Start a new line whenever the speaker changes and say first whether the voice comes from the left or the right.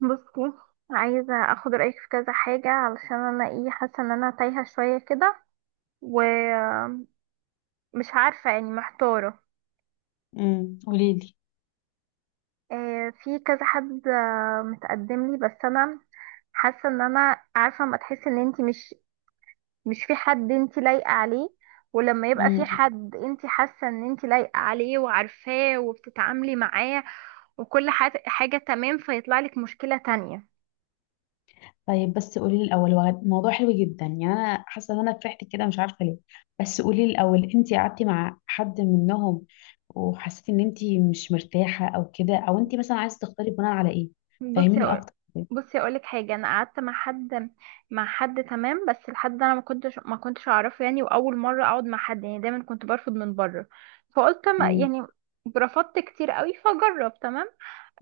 right: بصي، عايزة اخد رأيك في كذا حاجة علشان انا ايه حاسة ان انا تايهة شوية كده، ومش عارفة، يعني محتارة.
left: قولي لي.
right: في كذا حد متقدم لي، بس انا حاسة ان انا عارفة ما تحس ان انتي مش في حد انتي لايقة عليه. ولما يبقى في
left: امم
right: حد انتي حاسة ان انتي لايقة عليه وعارفاه وبتتعاملي معاه وكل حاجة تمام، فيطلع لك مشكلة تانية.
left: طيب، بس قولي لي الاول. موضوع حلو جدا، يعني انا حاسه ان انا فرحت كده، مش عارفه ليه. بس قولي لي الاول، انت قعدتي مع حد منهم وحسيتي ان انت مش مرتاحه او كده، او انت مثلا عايزه تختاري بناء على ايه؟
right: بصي
left: فهميني
right: أقول
left: اكتر.
right: بصي اقول لك حاجه، انا قعدت مع حد، مع حد تمام، بس الحد ده انا ما كنتش اعرفه، يعني واول مره اقعد مع حد، يعني دايما كنت برفض من بره، فقلت ما
left: امم
right: يعني رفضت كتير قوي فجرب تمام.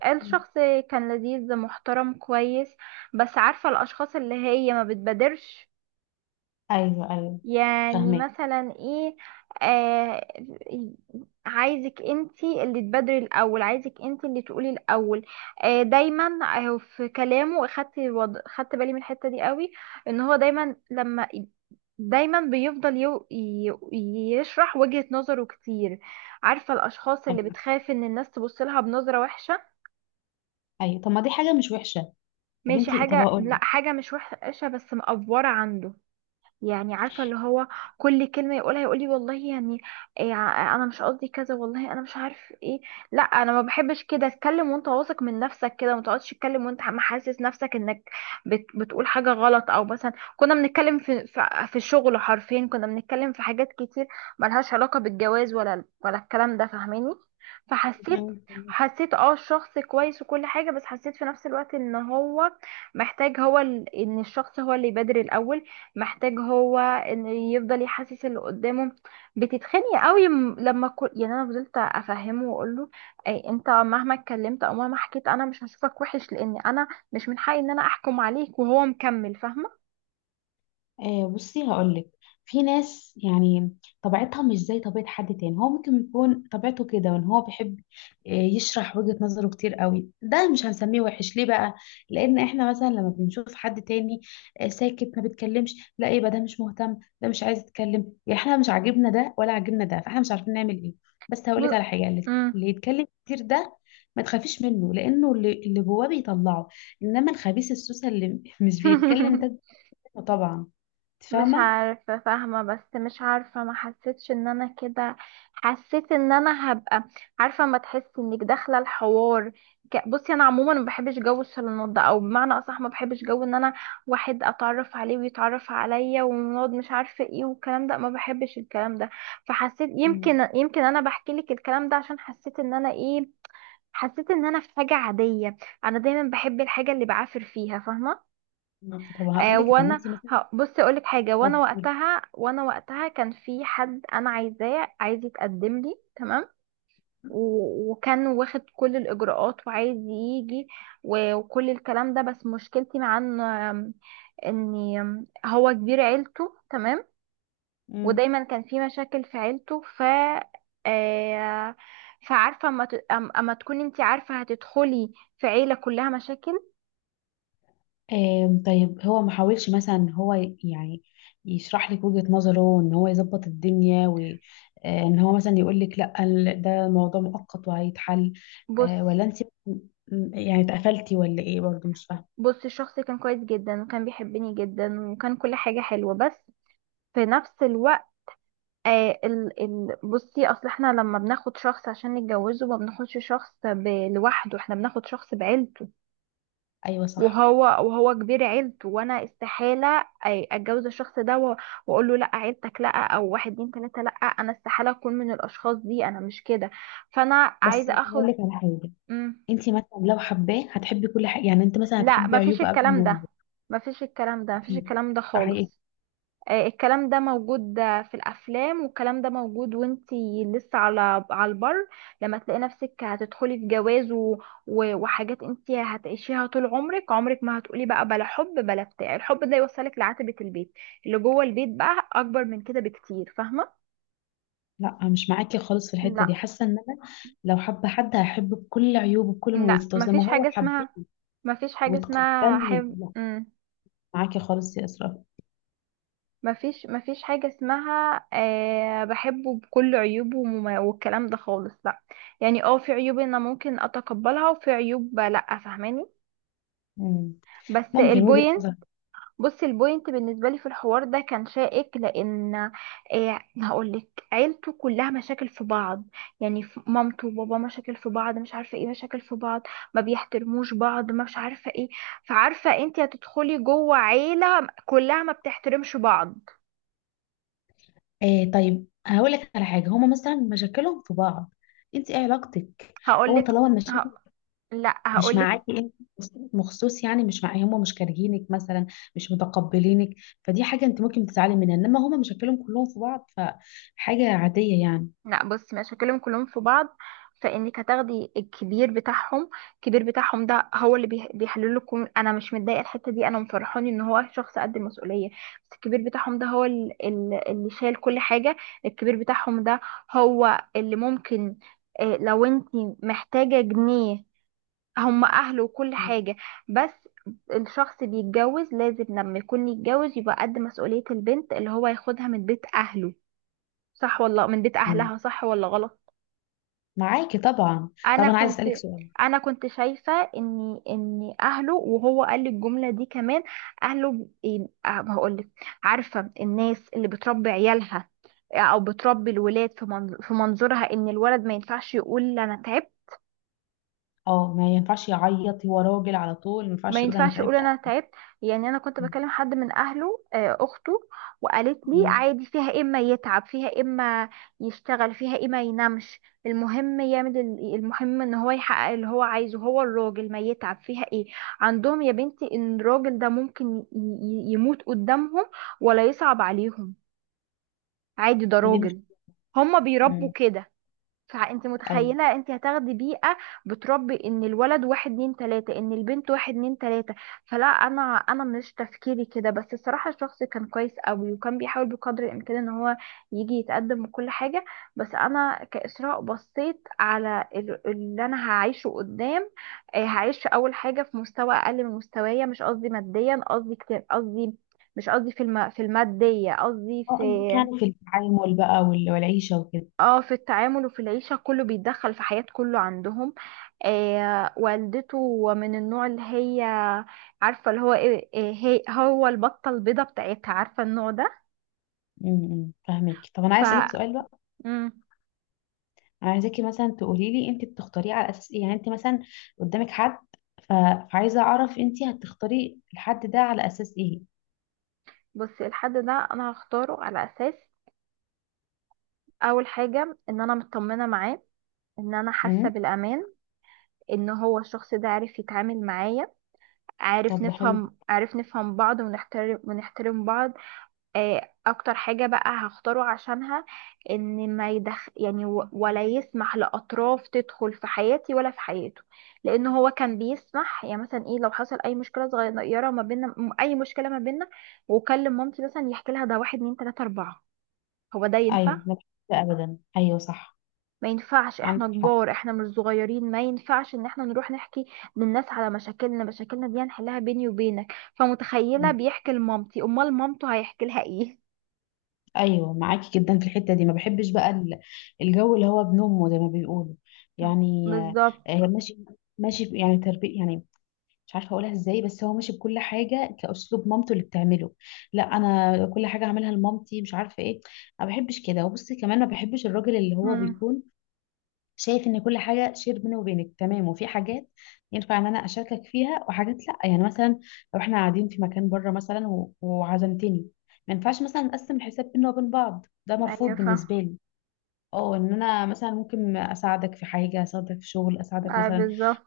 right: الشخص كان لذيذ محترم كويس، بس عارفه الاشخاص اللي هي ما بتبادرش،
left: ايوه، ايوه،
right: يعني
left: فاهمك.
right: مثلا ايه، آه عايزك انتي اللي تبادري الاول، عايزك انتي اللي تقولي الاول، آه دايما. في كلامه خدت بالي من الحتة دي قوي، ان هو دايما دايما بيفضل يشرح وجهة نظره كتير. عارفة الاشخاص اللي
left: ايوه،
right: بتخاف ان الناس تبص لها بنظرة وحشة.
left: ايوه، طب ما دي حاجه مش وحشه. طب
right: ماشي،
left: انت، طب اقول
right: حاجة مش وحشة بس مقفورة عنده. يعني عارفه اللي هو كل كلمه يقولها يقول لي والله، يعني إيه، انا مش قصدي كذا والله، انا مش عارف ايه. لا انا ما بحبش كده اتكلم وانت واثق من نفسك، كده ما تقعدش تتكلم وانت عم حاسس نفسك انك بتقول حاجه غلط، او مثلا كنا بنتكلم في الشغل، حرفيا كنا بنتكلم في حاجات كتير ملهاش علاقه بالجواز ولا الكلام ده، فاهماني؟ فحسيت
left: لك،
right: حسيت اه الشخص كويس وكل حاجة، بس حسيت في نفس الوقت ان هو محتاج، هو ان الشخص هو اللي يبادر الاول، محتاج هو ان يفضل يحسس اللي قدامه، بتتخني قوي، يعني انا فضلت افهمه واقول له، اي انت مهما اتكلمت او مهما حكيت انا مش هشوفك وحش، لان انا مش من حقي ان انا احكم عليك، وهو مكمل فاهمه.
left: آه بصي هقولك. في ناس يعني طبيعتها مش زي طبيعة حد تاني، هو ممكن يكون طبيعته كده وان هو بيحب، يشرح وجهة نظره كتير قوي، ده مش هنسميه وحش ليه بقى؟ لان احنا مثلا لما بنشوف حد تاني ساكت ما بيتكلمش، لا يبقى ده مش مهتم، ده مش عايز يتكلم، يعني احنا مش عاجبنا ده ولا عاجبنا ده، فاحنا مش عارفين نعمل ايه. بس
right: ب...
left: هقولك على حاجة، اللي
right: مم.
left: اللي يتكلم كتير ده ما تخافيش منه، لانه اللي جواه بيطلعه، انما الخبيث السوسه اللي مش بيتكلم ده. طبعا انت
right: مش
left: فاهمه.
right: عارفة، فاهمة بس مش عارفة، ما حسيتش ان انا كده، حسيت ان انا هبقى، عارفة ما تحس انك داخلة الحوار. بصي انا عموما ما بحبش جو الشالونات ده، او بمعنى اصح ما بحبش جو ان انا واحد اتعرف عليه ويتعرف عليا ونقعد مش عارفة ايه والكلام ده، ما بحبش الكلام ده. فحسيت،
left: مم.
right: يمكن انا بحكي لك الكلام ده عشان حسيت ان انا ايه، حسيت ان انا في حاجة عادية. انا دايما بحب الحاجة اللي بعافر فيها، فاهمة؟
left: مم. طب هقول
right: آه،
left: لك، طب ما
right: وانا
left: انت مثلا،
right: بصي اقول لك حاجه، وانا
left: طب قولي.
right: وقتها وانا وقتها كان في حد انا عايزاه، عايز يتقدم لي تمام، وكان واخد كل الاجراءات وعايز يجي، وكل الكلام ده، بس مشكلتي مع ان آم، ان آم، هو كبير عيلته تمام،
left: مم.
right: ودايما كان في مشاكل في عيلته، ف آه، فعارفه، أما تكوني انت عارفه هتدخلي في عيله كلها مشاكل.
left: طيب هو ما حاولش مثلا ان هو يعني يشرح لك وجهة نظره، ان هو يظبط الدنيا وان هو مثلا يقول لك لا، ده موضوع مؤقت وهيتحل.
right: بص
left: آه، ولا انت يعني اتقفلتي ولا ايه؟ برضو مش فاهمه.
right: بص الشخص كان كويس جدا وكان بيحبني جدا وكان كل حاجة حلوة، بس في نفس الوقت، آه ال ال بصي اصل احنا لما بناخد شخص عشان نتجوزه ما بناخدش شخص لوحده، احنا بناخد شخص بعيلته.
left: ايوه صح.
right: وهو كبير عيلته، وانا استحالة اتجوز الشخص ده، واقول له لا عيلتك، لا، او واحد اتنين تلاتة، لا انا استحالة اكون من الاشخاص دي، انا مش كده. فانا
left: بس
right: عايزة اخد.
left: اقول لك على حاجه،
right: مم.
left: انت مثلا لو حباه هتحبي كل حاجه، يعني انت مثلا
right: لا،
left: هتحبي
right: مفيش
left: عيوبه قبل
right: الكلام
left: ما
right: ده،
left: يبقى.
right: مفيش الكلام ده، مفيش
left: اكيد،
right: الكلام ده
left: ده حقيقي.
right: خالص. الكلام ده موجود في الافلام، والكلام ده موجود، وانتي لسه على البر، لما تلاقي نفسك هتدخلي في جواز وحاجات انتي هتعيشيها طول عمرك، عمرك ما هتقولي بقى بلا حب، بلا بتاع، الحب ده يوصلك لعتبة البيت، اللي جوه البيت بقى اكبر من كده بكتير، فاهمة؟
left: لا، مش معاكي خالص في الحته دي،
right: لا،
left: حاسه ان انا لو حابه حد هحبه بكل عيوبه بكل
right: لا،
left: مميزاته زي ما هو حبني
right: مفيش حاجة اسمها
left: وتقبلني.
right: حب.
left: لا معاكي خالص يا اسراء.
right: مفيش حاجة اسمها، أه بحبه بكل عيوبه والكلام ده خالص، لا. يعني اه في عيوب انا ممكن اتقبلها، وفي عيوب لا، فاهماني؟
left: مم.
right: بس
left: ممكن وجهه
right: البوينت
left: نظر.
right: بص البوينت بالنسبة لي في الحوار ده كان شائك، لان أه هقولك عيلته كلها مشاكل في بعض، يعني مامته وبابا مشاكل في بعض، مش عارفة ايه، مشاكل في بعض، ما بيحترموش بعض، ما مش عارفة ايه. فعارفة انت هتدخلي جوه عيلة كلها ما بتحترمش بعض.
left: آه طيب هقول لك على حاجه، هما مثلا مشاكلهم في بعض، انت ايه علاقتك؟ هو
right: هقولك
left: طالما المشاكل
right: ه... لا،
left: مش
right: هقولك،
left: معاكي انت مخصوص، يعني مش معايا، هما مش كارهينك مثلا، مش متقبلينك، فدي حاجه انت ممكن تتعلم منها، انما هما مشاكلهم كلهم في بعض فحاجه عاديه يعني.
right: لا بصي مش هكلم كلهم في بعض، فانك هتاخدي الكبير بتاعهم، الكبير بتاعهم ده هو اللي بيحلله كل، انا مش متضايقه الحته دي، انا مفرحاني ان هو شخص قد المسؤوليه. بس الكبير بتاعهم ده هو اللي شايل كل حاجه. الكبير بتاعهم ده هو اللي ممكن، لو انت محتاجه جنيه، هم اهله وكل حاجة. بس الشخص بيتجوز لازم، لما يكون يتجوز يبقى قد مسؤولية البنت اللي هو ياخدها من بيت اهله، صح ولا من بيت
left: مم.
right: اهلها، صح ولا غلط؟
left: معاكي طبعا.
right: انا
left: طب انا عايز
right: كنت
left: اسالك سؤال.
right: انا كنت شايفة ان اهله، وهو قال لي الجملة دي كمان، اهله ب- إيه، آه، هقولك، عارفة الناس اللي بتربي عيالها او بتربي الولاد في في منظورها ان الولد ما ينفعش يقول انا تعبت،
left: اه ما ينفعش يعيط، هو راجل على طول، ما
right: ما
left: ينفعش يقول انا
right: ينفعش اقول
left: تعبت.
right: انا تعبت. يعني انا كنت بكلم حد من اهله، اخته، وقالت لي
left: مم.
right: عادي، فيها إيه اما يتعب، فيها إيه اما يشتغل، فيها اما ينامش، المهم يعمل المهم ان هو يحقق اللي هو عايزه، هو الراجل ما يتعب فيها ايه؟ عندهم يا بنتي ان الراجل ده ممكن يموت قدامهم ولا يصعب عليهم، عادي، ده
left: هي دي مش.
right: راجل، هما بيربوا
left: مم.
right: كده. فانت
left: ايوه.
right: متخيله انت هتاخدي بيئه بتربي ان الولد واحد اتنين تلاته، ان البنت واحد اتنين تلاته. فلا، انا مش تفكيري كده. بس الصراحه الشخص كان كويس قوي، وكان بيحاول بقدر الامكان ان هو يجي يتقدم وكل حاجه. بس انا كاسراء بصيت على اللي انا هعيشه قدام، هعيش اول حاجه في مستوى اقل من مستوايا، مش قصدي ماديا، قصدي كتير، قصدي مش قصدي في في الماديه، قصدي
left: اه
right: في،
left: قصدك يعني في التعامل بقى والعيشه وكده.
right: اه، في التعامل وفي العيشة، كله بيتدخل في حياة، كله عندهم. آه، والدته من النوع اللي هي، عارفة اللي هو هي، هو البطة البيضة بتاعتها، عارفة النوع ده.
left: مم. فاهمك. طب انا
right: ف
left: عايز اسالك سؤال بقى،
right: مم.
left: انا عايزاكي مثلا تقولي لي انت بتختاريه على اساس ايه، يعني انت مثلا قدامك حد، ف... فعايزه اعرف انت هتختاري الحد ده على اساس ايه.
right: بصي الحد ده انا هختاره على اساس، اول حاجة ان انا مطمنة معاه، ان انا حاسة
left: امم
right: بالامان، ان هو الشخص ده عارف يتعامل معايا،
left: طب ده حلو.
right: عارف نفهم بعض، ونحترم بعض. اكتر حاجة بقى هختاره عشانها، ان ما يدخ يعني و- ولا يسمح لاطراف تدخل في حياتي ولا في حياته، لان هو كان بيسمح، يعني مثلا ايه لو حصل اي مشكلة صغيرة ما بيننا، اي مشكلة ما بيننا، وكلم مامتي مثلا يحكي لها، ده واحد اتنين تلاتة اربعة، هو ده ينفع؟
left: ايوه، ما بحبش ابدا، ايوه صح.
right: ما ينفعش، احنا
left: عندك حق.
right: كبار، احنا مش صغيرين، ما ينفعش ان احنا نروح نحكي للناس على مشاكلنا، مشاكلنا دي هنحلها بيني وبينك، فمتخيلة بيحكي لمامتي، امال مامته هيحكي لها ايه؟
left: ايوه معاكي جدا في الحته دي، ما بحبش بقى الجو اللي هو بنومه زي ما بيقولوا يعني. آه،
right: بالظبط.
left: ماشي. ماشي يعني تربيه يعني، مش عارفه اقولها ازاي بس هو ماشي بكل حاجه كاسلوب مامته اللي بتعمله، لا انا كل حاجه هعملها لمامتي مش عارفه ايه. ما بحبش كده، وبصي كمان ما بحبش الراجل اللي هو
right: مم.
left: بيكون شايف ان كل حاجه شير بيني وبينك، تمام، وفي حاجات ينفع ان انا اشاركك فيها وحاجات لا، يعني مثلا لو احنا قاعدين في مكان بره مثلا وعزمتني، ما ينفعش مثلا نقسم الحساب بينا وبين بعض، ده
right: ايوه،
left: مرفوض
right: فاهم،
left: بالنسبه لي. اه ان انا مثلا ممكن اساعدك في حاجه، اساعدك في شغل، اساعدك
right: آه،
left: مثلا
right: بالظبط.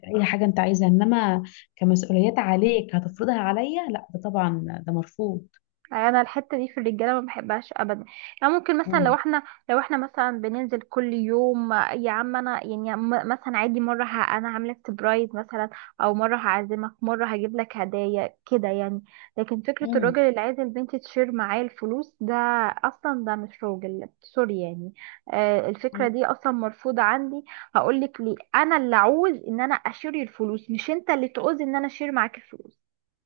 left: في اي حاجه انت عايزها، انما كمسؤوليات عليك هتفرضها عليا لا، ده طبعا ده مرفوض.
right: أيوة، انا الحته دي في الرجاله ما بحبهاش ابدا، يعني ممكن مثلا
left: امم
right: لو احنا مثلا بننزل كل يوم، يا عم انا يعني، مثلا عادي مره، انا عامله سبرايز مثلا، او مره هعزمك، مره هجيب لك هدايا كده يعني. لكن فكره الراجل
left: امم
right: اللي عايز البنت تشير معاه الفلوس ده، اصلا ده مش راجل، سوري يعني. آه، الفكره
left: عندك
right: دي اصلا مرفوضه عندي، هقول لك ليه، انا اللي عاوز ان انا اشير الفلوس، مش انت اللي تعوز ان انا اشير معاك الفلوس.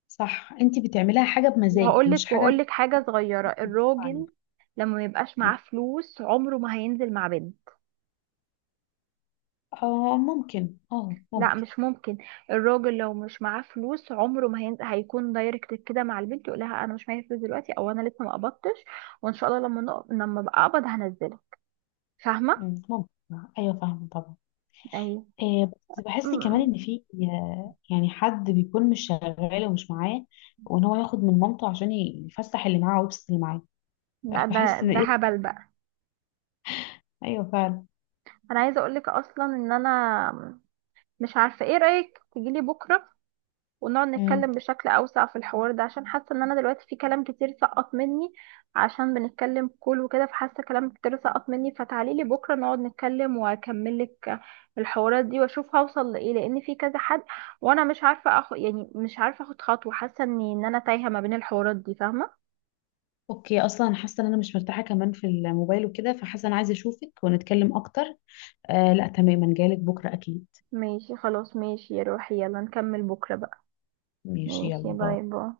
left: صح، انت بتعملها حاجه بمزاج مش حاجه
right: وهقول
left: انت
right: لك حاجة صغيرة،
left: مغصوبة
right: الراجل
left: عليها.
right: لما ما يبقاش معاه فلوس عمره ما هينزل مع بنت.
left: آه ممكن، اه
right: لا،
left: ممكن.
right: مش ممكن. الراجل لو مش معاه فلوس عمره ما هينزل، هيكون دايركت كده مع البنت، يقول لها انا مش معايا فلوس دلوقتي، او انا لسه ما قبضتش، وان شاء الله لما لما ابقى اقبض هنزله، فاهمة؟
left: مم، ممكن، ايوه فاهمة طبعا.
right: ايوه.
left: آه بس بحس كمان
right: أمم.
left: ان في، آه، يعني حد بيكون مش شغال ومش معاه وان هو ياخد من مامته عشان يفسح اللي معاه ويبسط اللي معاه.
right: لا،
left: بحس ان
right: ده
left: ايه.
right: هبل بقى.
left: ايوه فعلا.
right: انا عايزة اقول لك اصلا ان انا مش عارفة، ايه رأيك تجيلي بكرة ونقعد
left: مم.
right: نتكلم بشكل أوسع في الحوار ده، عشان حاسة إن أنا دلوقتي في كلام كتير سقط مني، عشان بنتكلم كل وكده فحاسة كلام كتير سقط مني، فتعاليلي بكرة نقعد نتكلم وأكملك الحوارات دي، وأشوف هوصل لإيه، لأن في كذا حد، وأنا مش عارفة أخد، يعني مش عارفة أخد خطوة، حاسة إن أنا تايهة ما بين الحوارات دي، فاهمة؟
left: اوكي، اصلا حاسه ان انا مش مرتاحه كمان في الموبايل وكده، فحاسه انا عايزه اشوفك ونتكلم اكتر. آه لا تماما، جايلك بكره اكيد.
right: ماشي خلاص، ماشي يا روحي، يلا نكمل بكرة بقى.
left: ماشي
right: ماشي،
left: يلا باي.
right: باي باي.